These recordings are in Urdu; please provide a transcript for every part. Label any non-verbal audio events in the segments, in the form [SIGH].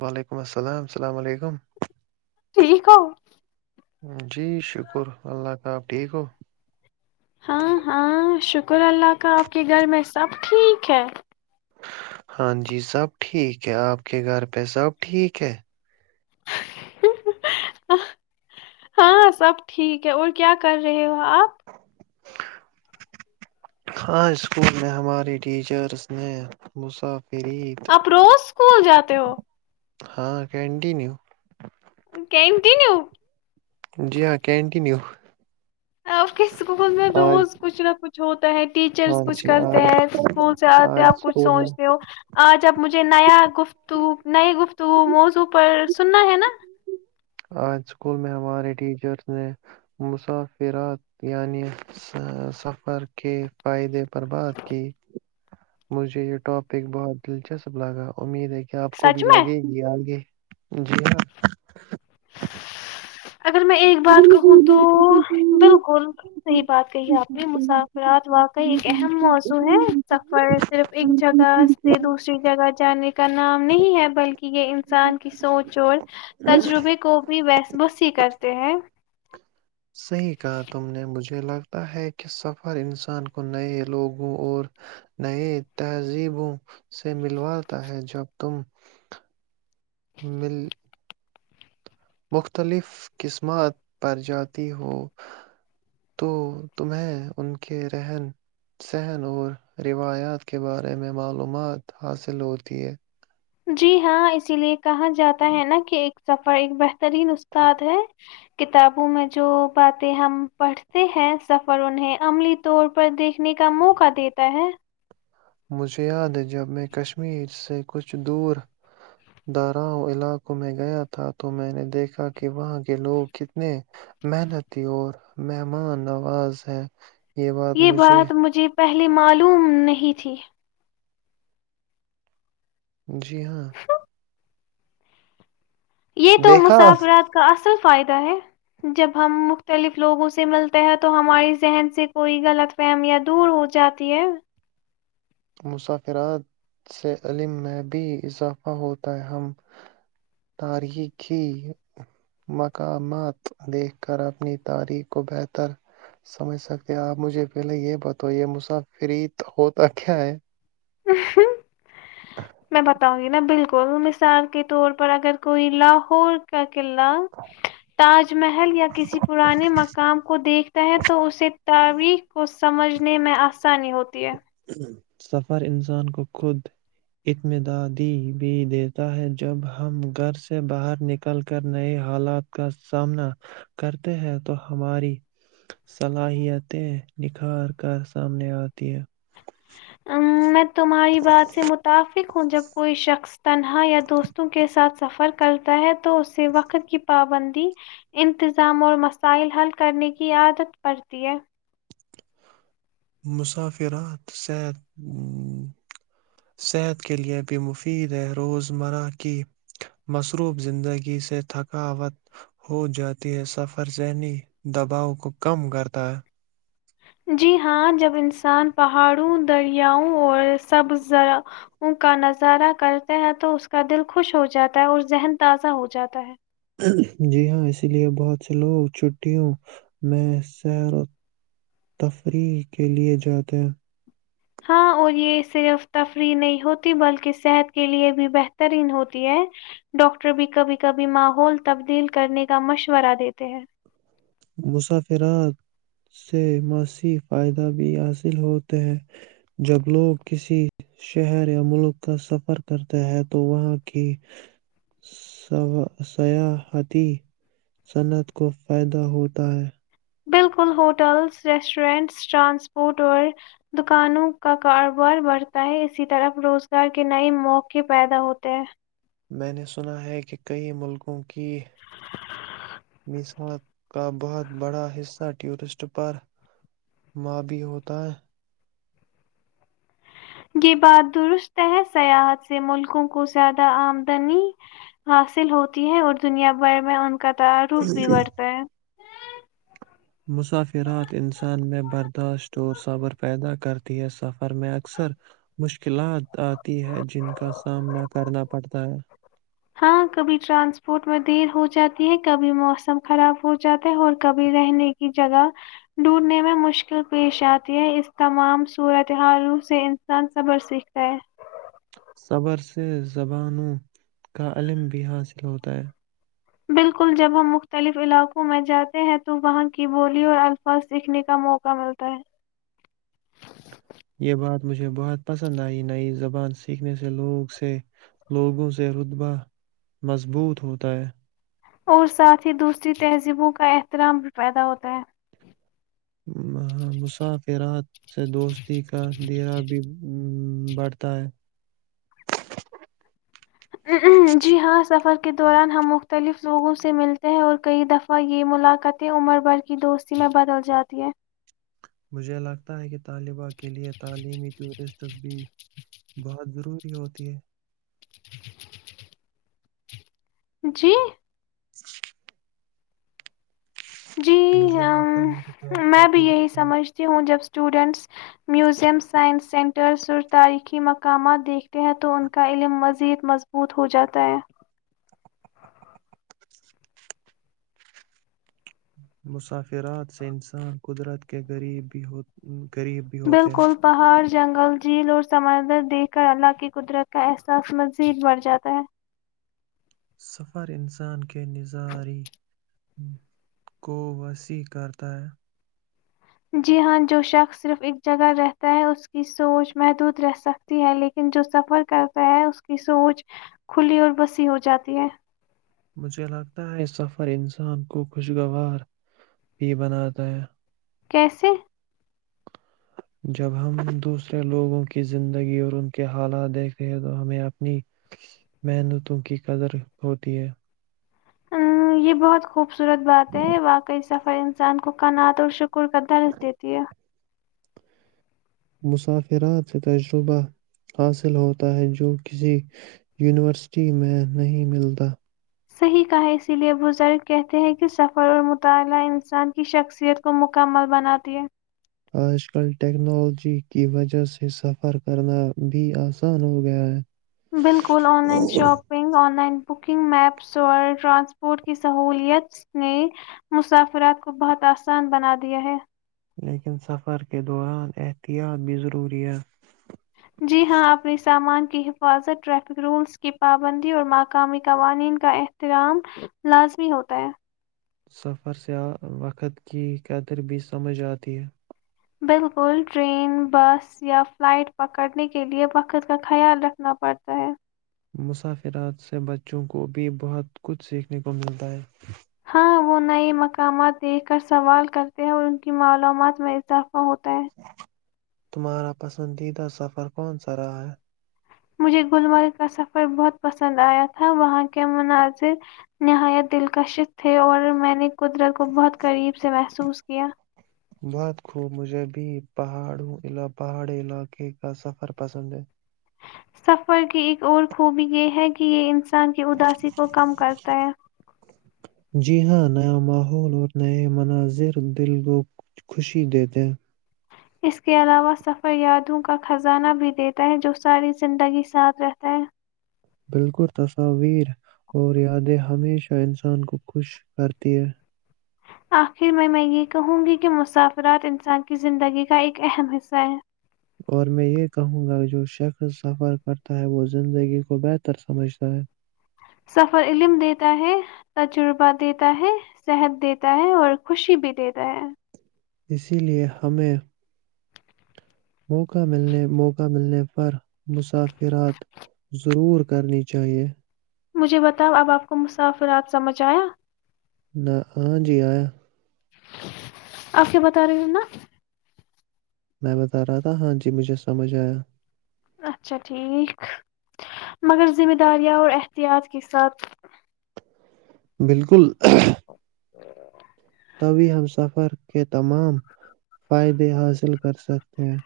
وعلیکم السلام السلام علیکم ٹھیک ہو جی شکر اللہ کا آپ ٹھیک ہو ہاں ہاں شکر اللہ کا آپ کے گھر میں سب ٹھیک ہے ہاں جی سب ٹھیک ہے آپ کے گھر پہ سب ٹھیک ہے ہاں سب ٹھیک ہے اور کیا کر رہے ہو آپ ہاں اسکول میں ہماری ٹیچرس نے مساف آپ روز اسکول جاتے دوو ہاں کینٹیینیو کہمتی نی ہو جی ہاں کینٹینیو [UNINTELLIGIBLE] ا [INAUDIBLE] سکولز میں روز کچھ نہ کچھ [UNINTELLIGIBLE] چ [INAUDIBLE] ہاں ٹیچرس کچھ جی کرتے آج ہیں اسکول سے آتے آج آپ کچھ اسکول میں سوچتے ہو آج آپ مجھے [UNINTELLIGIBLE] مجھے نیا گفتگو نئے گفتگو موضوع پر سننا ہے نا [UNINTELLIGIBLE] آج اسکول میں ہمارے ٹیچرس نے مسافرات یعنی سفر کے فائدے پر بات کی مجھے یہ ٹاپک بہت دلچسپ لگا امید ہے کہ [UNINTELLIGIBLE] آپ کو بھی سچ میں لگے گی آگے [UNINTELLIGIBLE] جی ہاں [UNINTELLIGIBLE] اگر میں ایک بات کہوں تو بالکل [UNINTELLIGIBLE] صحی بات کہی ہے آپ نے مسافرات واقعی ایک اہم موضوع ہے سفر صرف ایک جگہ سے دوسری جگہ جانے کا نام نہیں ہے بلکہ یہ انسان کی سوچ اور تجربے کو بھی ویس [UNINTELLIGIBLE] بس یہ کرتے ہیں [INAUDIBLE] صحیح کہا تم نے مجھے لگتا ہے کہ سفر انسان کو نئے لوگوں اور نئے تہذیبوں سے ملواتا ہے جب تم مل [UNINTELLIGIBLE] مختلف قسمات پر جاتی ہو تو تمیں ان کے رہن سہن اور روایات کے بارے میں معلومات حاصل ہوتی ہے [UNINTELLIGIBLE] جی ہاں اسی لیے کہا جاتا ہے نا کہ ایک سفر ایک بتر [UNINTELLIGIBLE] ترین استاد ہے [INAUDIBLE] کتابوں میں جو باتیں ہم پڑھتے ہیں سفر انہیں عملی طور پر دیکھنے کا موقع دیتا ہے [UNINTELLIGIBLE] مجھے یاد ہے جب میں کشمیر سے کچھ دور داراؤں علاقوں میں گیا تھا تو میں نے دیکھا کہ وہاں کے لوگ کتنے محنتی اور مہمان نواز ہیں [UNINTELLIGIBLE] یہ بات مجھے [UNINTELLIGIBLE] پہلے معلوم نہیں تھی جی ہاں [UNINTELLIGIBLE] یہی تو آ دیکھا مسافرات کاہ اصل [UNINTELLIGIBLE] فائدہ ہے جب ہم مختلف لوگوں سے ملتے ہیں تو ہماراری ذہن سے کوئی غلط فہمیاں دور ہو جاتی ہے [UNINTELLIGIBLE] مسافرات سے علم میں بھی اضافہ ہوتا ہے ہم تاریخی مقامات دیکھ کر اپنی تاریخ کو بہتر سمجھ سکتے ہیں آپ مجھے پہلے یہ بت یہ مسافریت ہوتا کائے میں بتاؤں گی نا بالکل مثال کے طور پر اگر کوئی لاہور کا قلا تاج محل یا کسی پرانے مقام کو دیکھتا ہے تو اسے تاریخ کو سمجھنے میں آسانی ہوتی ہے سفر انسان کو خود اتمدادی بھی دیتا ہے جب ہم گھر سے باہر نکل کر نئے حالات کا سامنا کرتے ہیں تو ہماری صلاحیتیں نکھار کر سامنے آتی ہے مت [INAUDIBLE] تمہاری بات سے متفق ہوں جب کوئی شخص تنہا یا دوستوں کے ساتھ سفر کرتا ہے تو سے وقت کی پابندی انتظام اور مسائل حل کرنے کی عادت پڑتی ہے مسافرات صحت کیلئے بھی مفید ہے روزمرہ کی مصروف زندگی سے تھکاوت ہو جاتی ہے سفر ذہنی دباؤ کو کم کرتا ہے جی ہاں جب انسان پہاڑوں دریاؤوں اور سب زر کا نظارہ کرتے ہیں تو اس کا دل خوش ہو جاتا ہے اور ذہن تازہ ہو جاتا ہے جی ہاں اسی لیے بہت سے لوگ چھٹیوں میں سیر و تفریح کے لیے جاتے ہیں ہاں اور یہ صرف تفریح نہیں ہوتی بلکہ صحت کے لیئے بھی بہترین ہوتی ہے ڈاکٹر بھی کبھی کبھی ماحول تبدیل کرنے کا مشورہ دیتے ہیں مسافرات سے ماسی فائدہ بھی حاصل ہوتے ہیں جب لوگ کسی شہر یا ملک کا سفر کرتے ہیں تو وہاں کی سیاحتی صنعت کو فائدہ ہوتا ہے [INAUDIBLE] بالکل ہوٹلز ریسٹورنٹس ٹرانسپورٹ اور دکانوں کا کاروبار بڑھتا ہے اسی طرف روزگار کے نئے موقعے پیدا ہوتے ہیں میں نے سنا ہے کہ کئی ملکوں کی مثاب کا بہت بڑا حصہ ٹورسٹ پر مابی ہوتا ہے یہ بات درست ہے سیاحت سے ملکوں کو زیادہ آمدنی حاصل ہوتی ہے اور دنیا بھر میں ان کاتا روف بھی ہے بڑھتا ہے ٹور صبر پیدا کرتی ہے سفر میں اکثر مشکلات آتی ہے جو جن کا سامنا کرنا پڑھتا ہے ہاں کبھی ٹرانسپورٹ میں دیر ہو جاتی ہے کبھی موسم خراب ہو جاتا ہے اور کبھی رہنے کی جگہ ڈونڈنے میں مشکل پیش آتی ہے اس تمام صورتحالوں سے انسان صبر سیکھتا ہے صبر سے زبانوں کا علم بھی حاصل ہوتا ہے بالکل جب ہم مختلف علاقوں میں جاتے ہیں تو وہاں کی بولی اور الفاظ سیکھنے کا موقع ملتا ہے یہ بات مجھے بہت پسند آئی نئی زبان سیکھنے سے لوگ سے لوگوں سے رتبہ مضبوط ہوتا ہے اور ساتھ ہی دوسری تہذیبوں کا احترام بھی پیدا ہوتا ہے مسافرات سے دوستی کا درا بھی بڑھتا ہے جی ہاں سفر کے دوران ہم مختلف لوگوں سے ملتے ہیں اور کئی دفعہ یہ ملاقاتیں عمر بھر کی دوستی میں بدل جاتی ہیں مجھے لگتا ہے کہ طالبہ کے لیے تعلیمی ٹیورسٹس بھی بہت ضروری ہوتی ہے جی [INAUDIBLE] جی مجھے لگتا ہے کہ طالبہ میں بھی کے لیے یہی تو سمجھتی ہوں جب اسٹوڈینٹس میوزیم سائنس سینٹرس اور تاریخی مقامات دیکھتے ہیں تو ان کا علم مزید مضبوط ہو جاتا ہے مسافرات سے انسان قدرت کے غریب بھی غریب بھی ہوتے ہیں بالکل پہاڑ جنگل جھیل اور سمندر دیکھ کر اللہ کی قدرت کا احساس مزید بڑھ جاتا ہے سفر انسان کے نظاری کو وسیع کرتا ہے جی ہاں جو شخص صرف ایک جگہ رہتا ہے اس کی سوچ محدود رہ سکتی ہے لیکن جو سفر کرتا ہے اس کی سوچ کھلی اور بسی ہو جاتی ہے مجھے لگتا ہے یہ سفر انسان کو خوشگوار بھی بناتا ہے کیسے جب ہم دوسرے لوگوں کی زندگی اور ان کے حالات دیکھتے ہیں تو ہمیں اپنی محنتوں کی قدر ہوتی ہے یہ بہت خوب خوبصورت بات ہے واقعی سفر انسان کو کنعات اور شکر کا درس دیتی ہے [INAUDIBLE] مسافرات سے تجربہ حاصل ہوتا ہے جو کسی یونیورسٹی میں نہیں ملتا صحیح کہیں اسی لئے بزرگ کہتے ہیں کہ سفر اور مطالعہ انسان کی شخصیت کو مکمل بناتی ہیں آج کل ٹیکنالوجی کی وجہ سے سفر کرنا بھی آسان ہو گیا ہے بالکل online shopping online booking maps اور ٹرانسپورٹ کی سہولت نے مسافرات کو بہت آسان بنا دیا ہے لیکن سفر کے دوران احتیاط بھی ضروری ہے جی ہاں اپنے سامان کی حفاظت ٹریفک رولز کی پابندی اور مقامی قوانین کا احترام لازمی ہوتا ہے سفر سے وقت کی قدر بھی سمجھ آتی ہے بالکل ٹرین بس یا فلائٹ پکڑنے کے لے وقت کا خیال رکھنا پڑتا ہے مسافرات سے بچوں کو بھی بہت کچھ سیکھنے کو ملتا ہے ہاں وہ نئے مقامات دیکھ کر سوال کرتے ہیں اور ان کی معلومات میں اضافہ ہوتا ہے تمہارا پسندیدہ سفر کون سا رہا ہے؟ مجھے گلمرگ کا سفر بہت پسند آیا تھا وہاں کے مناظر نہایت دلکشش تھے اور میں نے قدرت کو بہت قریب سے محسوس کیا بہت خوب مجھے بھی پہاڑوں پہاڑی علاقے کا سفر پسند ہے سفر کی ایک اور خوبی یہ ہے کہ یہ ان انسان کی اداسی کو کم کرتا ہے جی ہاں نیا ماحول اور نئے مناظر دل کو خوشی دیتے ہیں اس کے علاوہ سفر یادوں کا خزانہ بھی دیتا ہے جو ساری زندگی ساتھ رہتا ہے بالکل تصاویر اور یادیں ہمیشہ انسان کو خوش کرتی ہیں [INAUDIBLE] آخر میں میں یہ کہوں گی کہ مسافرات انسان کی زندگی کا ایک اہم حصہ ہیں [INAUDIBLE] اور میں یہ کہوں گا جو شخص سفر کرتا ہے وہ زندگی کو بہتر سمجھتا ہے سفر علم دیتا ہے تجربہ دیتا ہے صحت دیتا ہے اور خوشی بھی دیتا ہے اسی لیے ہمیں [INAUDIBLE] موقع ملنے موقع ملنے پر مسافرات ضرور کرنی چاہیئے [INAUDIBLE] مجھے بتاؤ اب آپ کو مسافرات سمجھ آیا [INAUDIBLE] نہ ہاں جی آیا آپ کیا بتا رہی ہو نا [INAUDIBLE] میں بتا رہا تھا ہاں جی مجھے سمجھ آیا اچھا ٹھیک مگر ذم داریاں اور احتیاط کے ساتھ بالکل [INAUDIBLE] تبھی ہم سفر کے تمام فائدے حاصل کر سکتے ہیں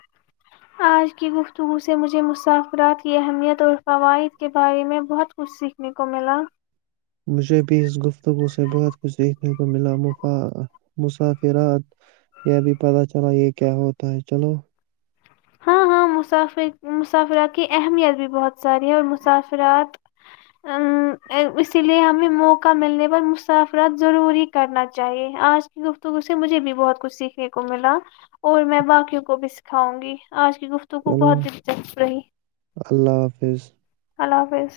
آج کی گفتگو سے مجھے مسافرات کی اہمیت اور فوائد کے بارے میں بہت کچھ سیکھنے کو ملا مجھے بھی اس گفتگو سے بہت کچھ سیکھنے کو ملا مسافرات یہ بھی پتہ چلا یہ کیا ہوتا ہے چلو ہاں ہاں مسافر مسافرات کی اہمیت بھی بہت ساری اور مسافرات [INAUDIBLE] اسی لیے ہمیں موقع ملنے پر مسافرات ضرور ہی کرنا چاہیے آج کی گفتگو سے مجھے بھی بہت کچھ سیکھنے کو ملا اور میں باقیوں کو بھی سکھاؤں گی [INAUDIBLE] چلو بہت دلچسپ رہی اللہ حافظ اللہ حافظ